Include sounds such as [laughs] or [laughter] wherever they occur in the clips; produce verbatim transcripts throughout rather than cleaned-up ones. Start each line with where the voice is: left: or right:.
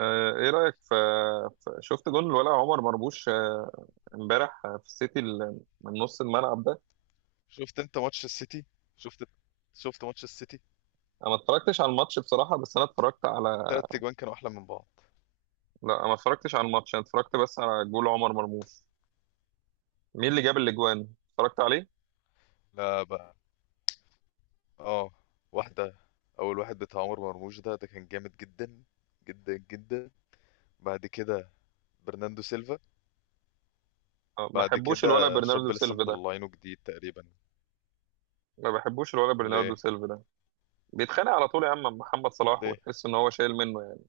right: آه، ايه رأيك في، في- شفت جون الولع عمر مرموش، آه، امبارح، آه، في السيتي ال- من نص الملعب ده.
left: شفت انت ماتش السيتي؟ شفت شفت ماتش السيتي؟
right: انا ما اتفرجتش على الماتش بصراحة، بس انا اتفرجت على...
left: التلات اجوان كانوا احلى من بعض.
right: لا، أنا ما اتفرجتش على الماتش، انا اتفرجت بس على جول عمر مرموش. مين اللي جاب الاجوان اتفرجت عليه؟
left: لا بقى، اه، واحده، اول واحد بتاع عمر مرموش ده ده كان جامد جدا، جدا جدا. بعد كده برناندو سيلفا.
right: آه، ما
left: بعد
right: بحبوش الولع
left: كده
right: برناردو
left: شاب لسه
right: سيلفا ده.
left: مطلعينه جديد تقريبا.
right: ما بحبوش الولع برناردو
left: ليه؟
right: سيلفا ده، بيتخانق على طول يا عم مع محمد صلاح،
left: ليه؟
right: وتحس ان هو شايل منه يعني.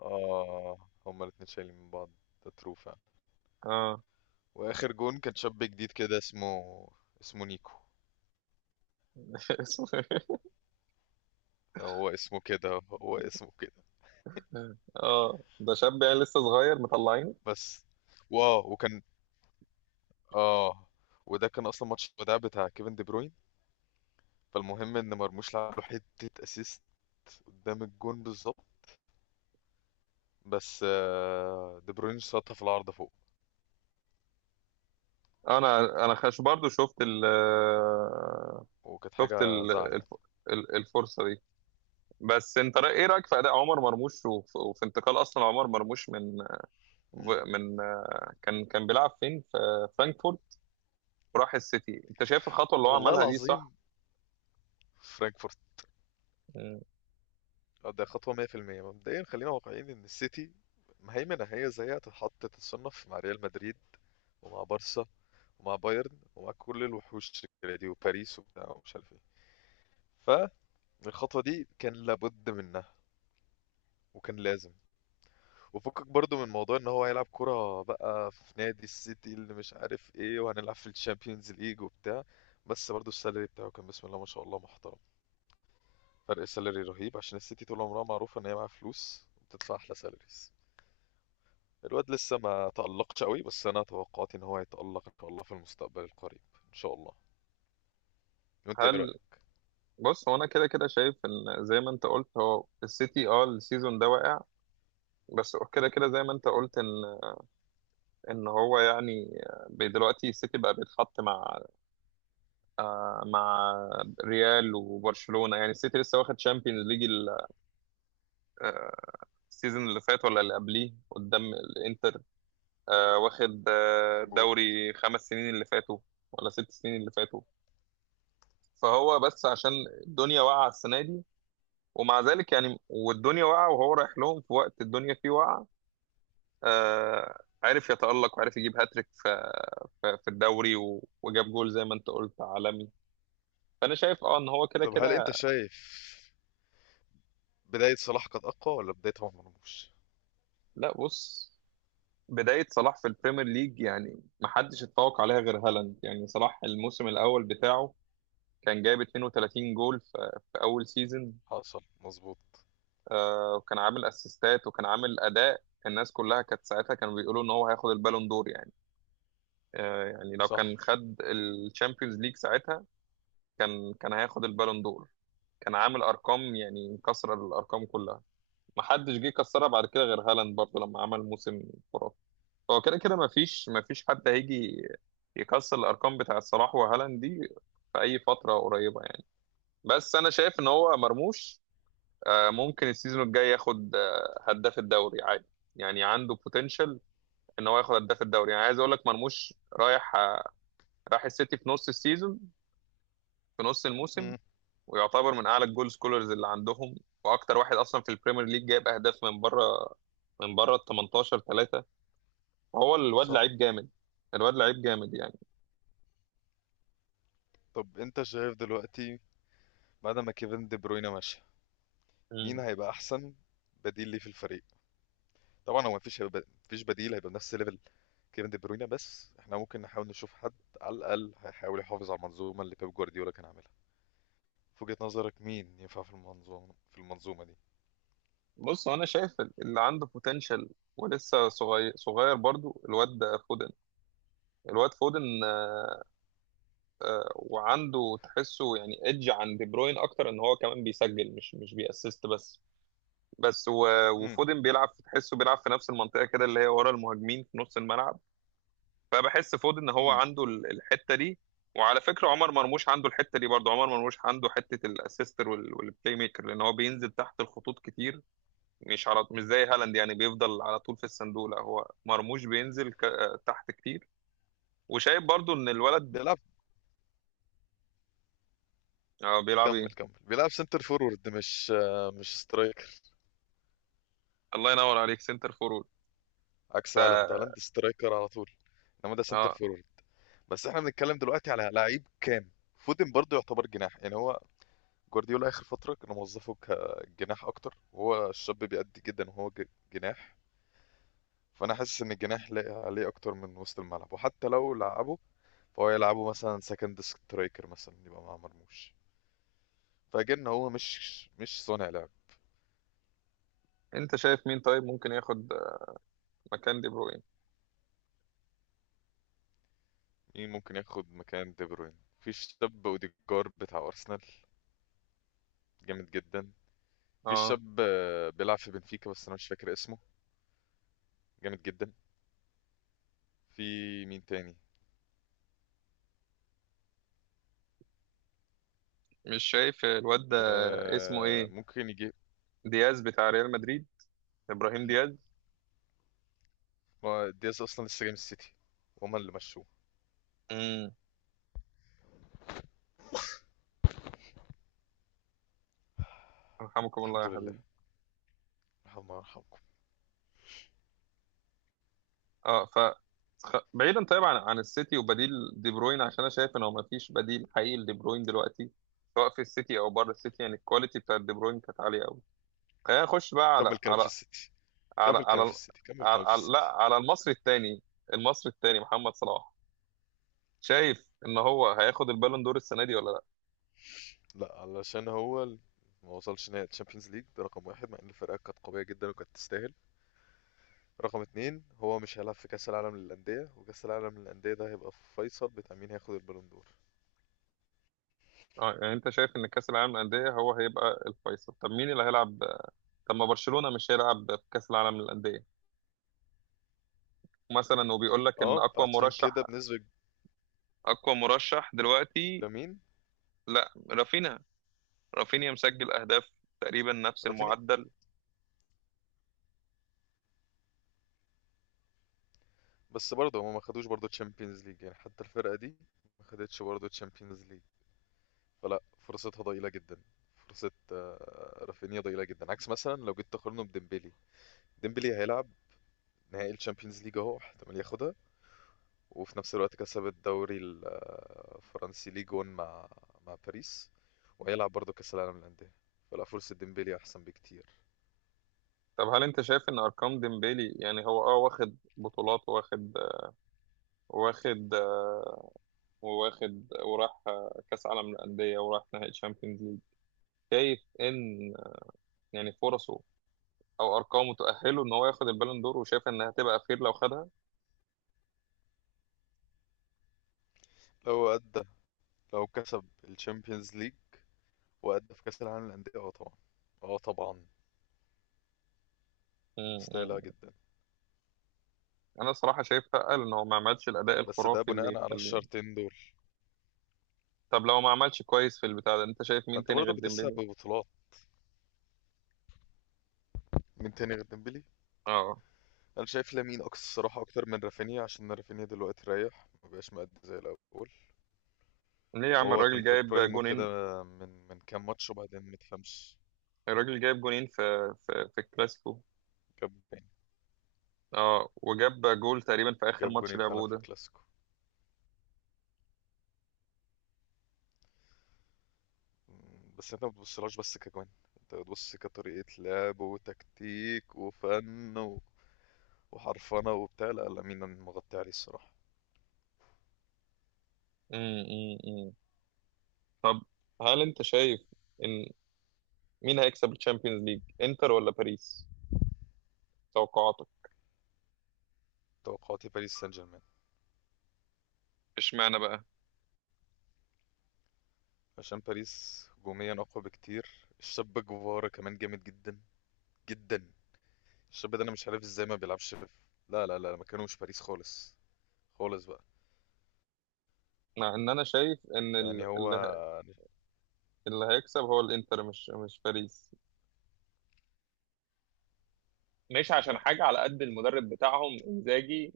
left: اه، هما الاتنين شايلين من بعض. ده ترو فعلا.
right: اه.
left: واخر جون كان شاب جديد كده، اسمه، اسمه نيكو.
right: [laughs] اسمه إيه؟
left: هو اسمه كده، هو اسمه كده.
right: اه، ده شاب يعني لسه صغير مطلعين.
left: بس، واو، وكان، اه، وده كان اصلا ماتش الوداع بتاع كيفن دي بروين. فالمهم ان مرموش لعب له حته اسيست قدام الجون بالظبط، بس آه، دي بروين شاطها في العارضه فوق،
right: انا انا خش برضو شفت ال آه،
left: وكانت
right: شفت
left: حاجه
right: ال-
left: زعل يعني.
right: الف- ال- الفرصه دي. بس انت، رأي- ايه رايك في اداء عمر مرموش وف- وفي انتقال اصلا عمر مرموش من...
left: مم.
right: من، كان كان بيلعب فين في فرانكفورت وراح السيتي؟ انت شايف الخطوه اللي هو
left: والله
right: عملها دي صح؟
left: العظيم، فرانكفورت؟
right: مم.
left: آه، ده خطوه مية في المية. مبدئيا خلينا واقعيين ان السيتي مهيمنه، هي زيها تتحط، تتصنف مع ريال مدريد، ومع بارسا، ومع بايرن، ومع كل الوحوش الكبيرة دي، وباريس، وبتاع ومش عارف ايه. فالخطوه دي كان لابد منها وكان لازم، وفكك برضو من موضوع ان هو هيلعب كرة بقى في نادي السيتي اللي مش عارف ايه، وهنلعب في الشامبيونز ليج وبتاع. بس برضو السالري بتاعه كان بسم الله ما شاء الله محترم. فرق السالري رهيب، عشان السيتي طول عمرها معروفة ان هي معاها فلوس وبتدفع احلى سالاريز. الواد لسه ما تألقش قوي، بس انا توقعاتي ان هو هيتألق ان شاء الله في المستقبل القريب. ان شاء الله. وانت ايه
right: هل
left: رأيك؟
right: بص، هو انا كده كده شايف ان زي ما انت قلت هو السيتي، اه، السيزون ده واقع. بس هو كده كده زي ما انت قلت ان، ان هو يعني... ب- دلوقتي السيتي بقى بيتحط مع، آه، مع ريال وبرشلونه. يعني السيتي لسه واخد شامبيونز ليج السيزون اللي فات، ولا اللي قبليه، قدام الانتر. آه، واخد، آه،
left: مظبوط.
right: دوري خمس سنين اللي فاتوا، ولا ست سنين اللي فاتوا. فهو بس عشان الدنيا واقعة السنة دي، ومع ذلك يعني، والدنيا واقعة وهو رايح لهم في وقت الدنيا فيه واقعة، آه، عرف يتألق، وعرف يجيب هاتريك في, في, في الدوري، و- وجاب جول زي ما انت قلت عالمي. فأنا شايف، اه، ان هو كده
left: طب هل انت
right: كده.
left: شايف بداية صلاح كانت اقوى ولا بداية عمر مرموش؟
right: لا، بص، بداية صلاح في البريمير ليج يعني محدش اتفوق عليها غير هالاند. يعني صلاح الموسم الأول بتاعه كان جايب اتنين وتلاتين جول في, في اول سيزون،
left: حصل، مظبوط.
right: آه، وكان عامل اسيستات، وكان عامل اداء. الناس كلها كانت ساعتها كانوا بيقولوا ان هو هياخد البالون دور يعني. آه، يعني لو
left: صح.
right: كان خد الشامبيونز ليج ساعتها، كان كان هياخد البالون دور. كان عامل ارقام يعني مكسر الارقام كلها. ما حدش جه كسرها بعد كده غير هالاند برضه لما عمل موسم خرافي. هو كده كده ما فيش ما فيش حد هيجي يكسر الارقام بتاع صلاح وهالاند دي في اي فتره قريبه يعني. بس انا شايف ان هو مرموش، آه، ممكن السيزون الجاي ياخد، آه، هداف الدوري عادي. يعني عنده بوتنشال ان هو ياخد هداف الدوري. يعني عايز اقول لك مرموش رايح، آه، راح السيتي في نص السيزون، في نص الموسم.
left: مم.
right: ويعتبر من اعلى الجول سكولرز اللي عندهم، واكتر واحد اصلا في البريمير ليج جايب اهداف من بره، من بره ال التمنتاشر ثلاثة. فهو الواد
left: صح.
right: لعيب جامد. الواد لعيب جامد يعني.
left: طب انت شايف دلوقتي، بعد ما كيفن دي بروينا ماشي، مين
right: مم.
left: هيبقى احسن بديل ليه في الفريق؟ طبعا هو مفيش، هيبقى مفيش بديل، هيبقى بنفس ليفل كيفن دي بروينا، بس احنا ممكن نحاول نشوف حد على الاقل هيحاول يحافظ على المنظومه اللي بيب جوارديولا كان عاملها. في وجهة نظرك مين ينفع في المنظومه، في المنظومه دي؟
right: بص، هو انا شايف اللي عنده بوتنشال ولسه صغير صغير برضو الواد، فودن. الواد فودن، وعنده، تحسه يعني ايدج عن دي بروين اكتر، ان هو كمان بيسجل، مش مش بيأسست بس. بس و-
left: امم.
right: وفودن بيلعب، تحسه بيلعب في نفس المنطقه كده اللي هي ورا المهاجمين في نص الملعب. فبحس فودن ان هو
left: امم.
right: عنده ال- الحته دي. وعلى فكره عمر مرموش عنده الحته دي برضه. عمر مرموش عنده حته الاسيستر وال- والبلاي ميكر، لان هو بينزل تحت الخطوط كتير. مش على مش زي هالاند يعني بيفضل على طول في الصندوق، لا، هو مرموش بينزل، ك- آه، تحت كتير. وشايف برضه ان الولد،
left: بيلعب.
right: آه، بيلعب
left: كمل
right: ايه.
left: كمل، بيلعب سنتر فورورد، مش آه، مش سترايكر.
right: الله ينور عليك، سنتر فورورد.
left: عكس هالاند، هالاند سترايكر على طول، انما ده سنتر
right: اه.
left: فورورد. بس احنا بنتكلم دلوقتي على لعيب كام؟ فودن برضه يعتبر جناح، يعني هو جوارديولا اخر فتره كانوا موظفه كجناح اكتر، وهو الشاب بيأدي جدا وهو ج- جناح. فانا حاسس ان الجناح لاقي عليه اكتر من وسط الملعب، وحتى لو لعبه فهو يلعبه مثلا سكند سترايكر مثلا، يبقى مع مرموش، فاجن هو مش مش صانع لعب.
right: انت شايف مين طيب ممكن ياخد مكان دي بروين؟
left: مين ممكن ياخد مكان دي بروين؟ في الشاب اوديجار بتاع ارسنال، جامد جدا. في
right: اه.
left: الشاب آه، بيلعب في بنفيكا بس انا مش فاكر اسمه، جامد جدا. في، مين تاني؟
right: مش شايف الواد ده؟ اسمه
left: آه
right: ايه؟
left: ممكن يجي.
right: دياز بتاع ريال مدريد، ابراهيم دياز.
left: ما دياز اصلا لسه جاي من السيتي وهما اللي مشوه.
right: امم. رحمكم الله
left: الحمد
right: يا
left: لله،
right: حبيبي.
left: رحمة يرحمكم.
right: اه، ف خ- بعيدا طيب عن، عن السيتي وبديل دي بروين، عشان انا شايف ان هو ما فيش بديل حقيقي لدي بروين دلوقتي، سواء في السيتي او بره السيتي. يعني الكواليتي بتاع دي بروين كانت عاليه قوي. خلينا نخش بقى على
left: كمل كلام في
right: على
left: السيتي،
right: على
left: كمل
right: على,
left: كلام في
right: ال-
left: السيتي، كمل
right: على,
left: كلام في
right: على لا،
left: السيتي.
right: على المصري الثاني. المصري الثاني محمد صلاح، شايف ان هو هياخد البالون دور السنه دي ولا لا؟
left: لا، علشان هو ال- ما وصلش نهائي الشامبيونز ليج، ده رقم واحد، مع ان الفرقه كانت قويه جدا وكانت تستاهل. رقم اتنين، هو مش هيلعب في كاس العالم للانديه، وكاس العالم للانديه ده هيبقى فيصل بتاع مين هياخد البالون دور.
right: اه، يعني انت شايف ان كاس العالم للانديه هو هيبقى الفيصل. طب مين اللي هيلعب؟ طب ما برشلونه مش هيلعب في كاس العالم للانديه مثلا؟ وبيقول لك ان
left: اه
right: اقوى
left: فعشان كده
right: مرشح،
left: بنسبه
right: اقوى مرشح دلوقتي،
left: لمين؟
right: لا، رافينيا. رافينيا مسجل اهداف تقريبا نفس
left: رافينيا؟
right: المعدل.
left: بس برضه هما ما خدوش برضه تشامبيونز ليج، يعني حتى الفرقه دي ما خدتش برضه تشامبيونز ليج، فلا فرصتها ضئيلة جدا. فرصة آه، رافينيا ضئيلة جدا، عكس مثلا لو جيت تقارنه بديمبلي. ديمبلي هيلعب نهائي الشامبيونز ليج، اهو احتمال ياخدها، وفي نفس الوقت كسب الدوري ال- آه، الفرنسي ليج واحد مع مع باريس، وهيلعب برضه كأس العالم للأندية، فلا فرصة ديمبلي أحسن بكتير.
right: طب هل انت شايف ان ارقام ديمبيلي يعني هو، اه، واخد بطولات، واخد واخد واخد، وراح كاس عالم للانديه، وراح نهائي تشامبيونز ليج؟ شايف ان يعني فرصه، او ارقامه تؤهله ان هو ياخد البالون دور؟ وشايف انها هتبقى خير لو خدها؟
left: لو أدى، لو كسب الشامبيونز ليج وأدى في كأس العالم للأندية، اه طبعا، اه طبعا،
right: مم. مم.
left: يستاهلها جدا.
right: انا الصراحه شايف اتقل ان هو ما عملش الاداء
left: بس ده
right: الخرافي اللي
left: بناء على
right: يخليه.
left: الشرطين دول.
right: طب لو ما عملش كويس في البتاع ده انت شايف
left: ما
right: مين
left: انت
right: تاني
left: برضه
right: غير
left: بتقيسها
right: ديمبلي؟
left: ببطولات. مين تاني غير ديمبلي؟
right: اه.
left: انا شايف لامين اكتر الصراحه، اكتر من رافينيا، عشان رافينيا دلوقتي رايح مبقاش مأدي زي الاول.
right: ليه يا عم؟
left: هو كان
right: الراجل
left: في
right: جايب
left: برايمو كده،
right: جونين.
left: من من كام ماتش، وبعدين متفهمش.
right: الراجل جايب جونين في في في الكلاسيكو.
left: جاب جولين.
right: اه، وجاب جول تقريبا في اخر
left: جاب
right: ماتش
left: جولين فعلا
right: لعبوه
left: في
right: ده.
left: الكلاسيكو. مم، بس انت ما بتبصلهاش بس كجوان، انت بتبص كطريقه لعب وتكتيك وفن و- وحرفنه وبتاع. لا لامين أنا مغطي عليه الصراحه.
right: مم. مم. مم. طب هل انت شايف ان مين هيكسب الشامبيونز ليج، انتر ولا باريس؟ توقعاتك؟
left: توقعاتي باريس سان جيرمان.
right: اشمعنى بقى؟
left: عشان باريس هجوميا اقوى بكتير. الشاب جوفارا كمان جامد جدا، جدا. الشاب ده انا مش عارف ازاي ما بيلعبش في... لا لا لا، مكانه مش باريس خالص، خالص بقى.
right: مع ان انا شايف ان
left: يعني
right: ال-
left: هو،
right: اللي اللي هيكسب هو الانتر، مش مش باريس. مش عشان
left: لا.
right: حاجه، على قد المدرب بتاعهم انزاجي،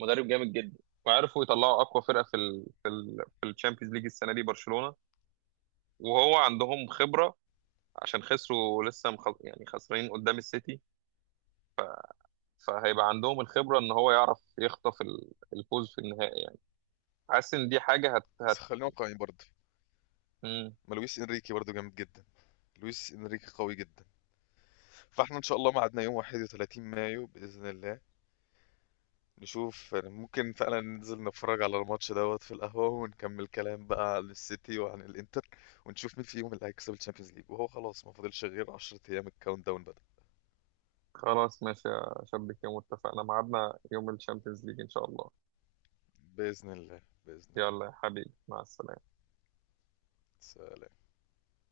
right: مدرب جامد جدا. وعرفوا يطلعوا اقوى فرقه في ال في ال في الشامبيونز ليج السنه دي، برشلونه. وهو عندهم خبره، عشان خسروا لسه مخ... يعني خسرانين قدام السيتي. فهيبقى عندهم الخبره ان هو يعرف يخطف ال- الفوز في النهائي يعني. حاسس ان دي حاجه هت,
left: بس
right: هت...
left: خلينا واقعيين برضه،
right: مم.
left: ما لويس انريكي برضه جامد جدا، لويس انريكي قوي جدا. فاحنا ان شاء الله ميعادنا يوم واحد وتلاتين مايو باذن الله، نشوف يعني، ممكن فعلا ننزل نتفرج على الماتش دوت في القهوة ونكمل كلام بقى عن السيتي وعن الانتر، ونشوف مين فيهم اللي هيكسب الشامبيونز ليج. وهو خلاص ما فاضلش غير عشر ايام، الكاونت داون بدأ.
right: خلاص، ماشي يا شبك. يوم اتفقنا ميعادنا يوم الشامبيونز ليج ان شاء الله.
left: بإذن الله، بإذن الله.
right: يلا يا حبيبي، مع السلامه.
left: سلام.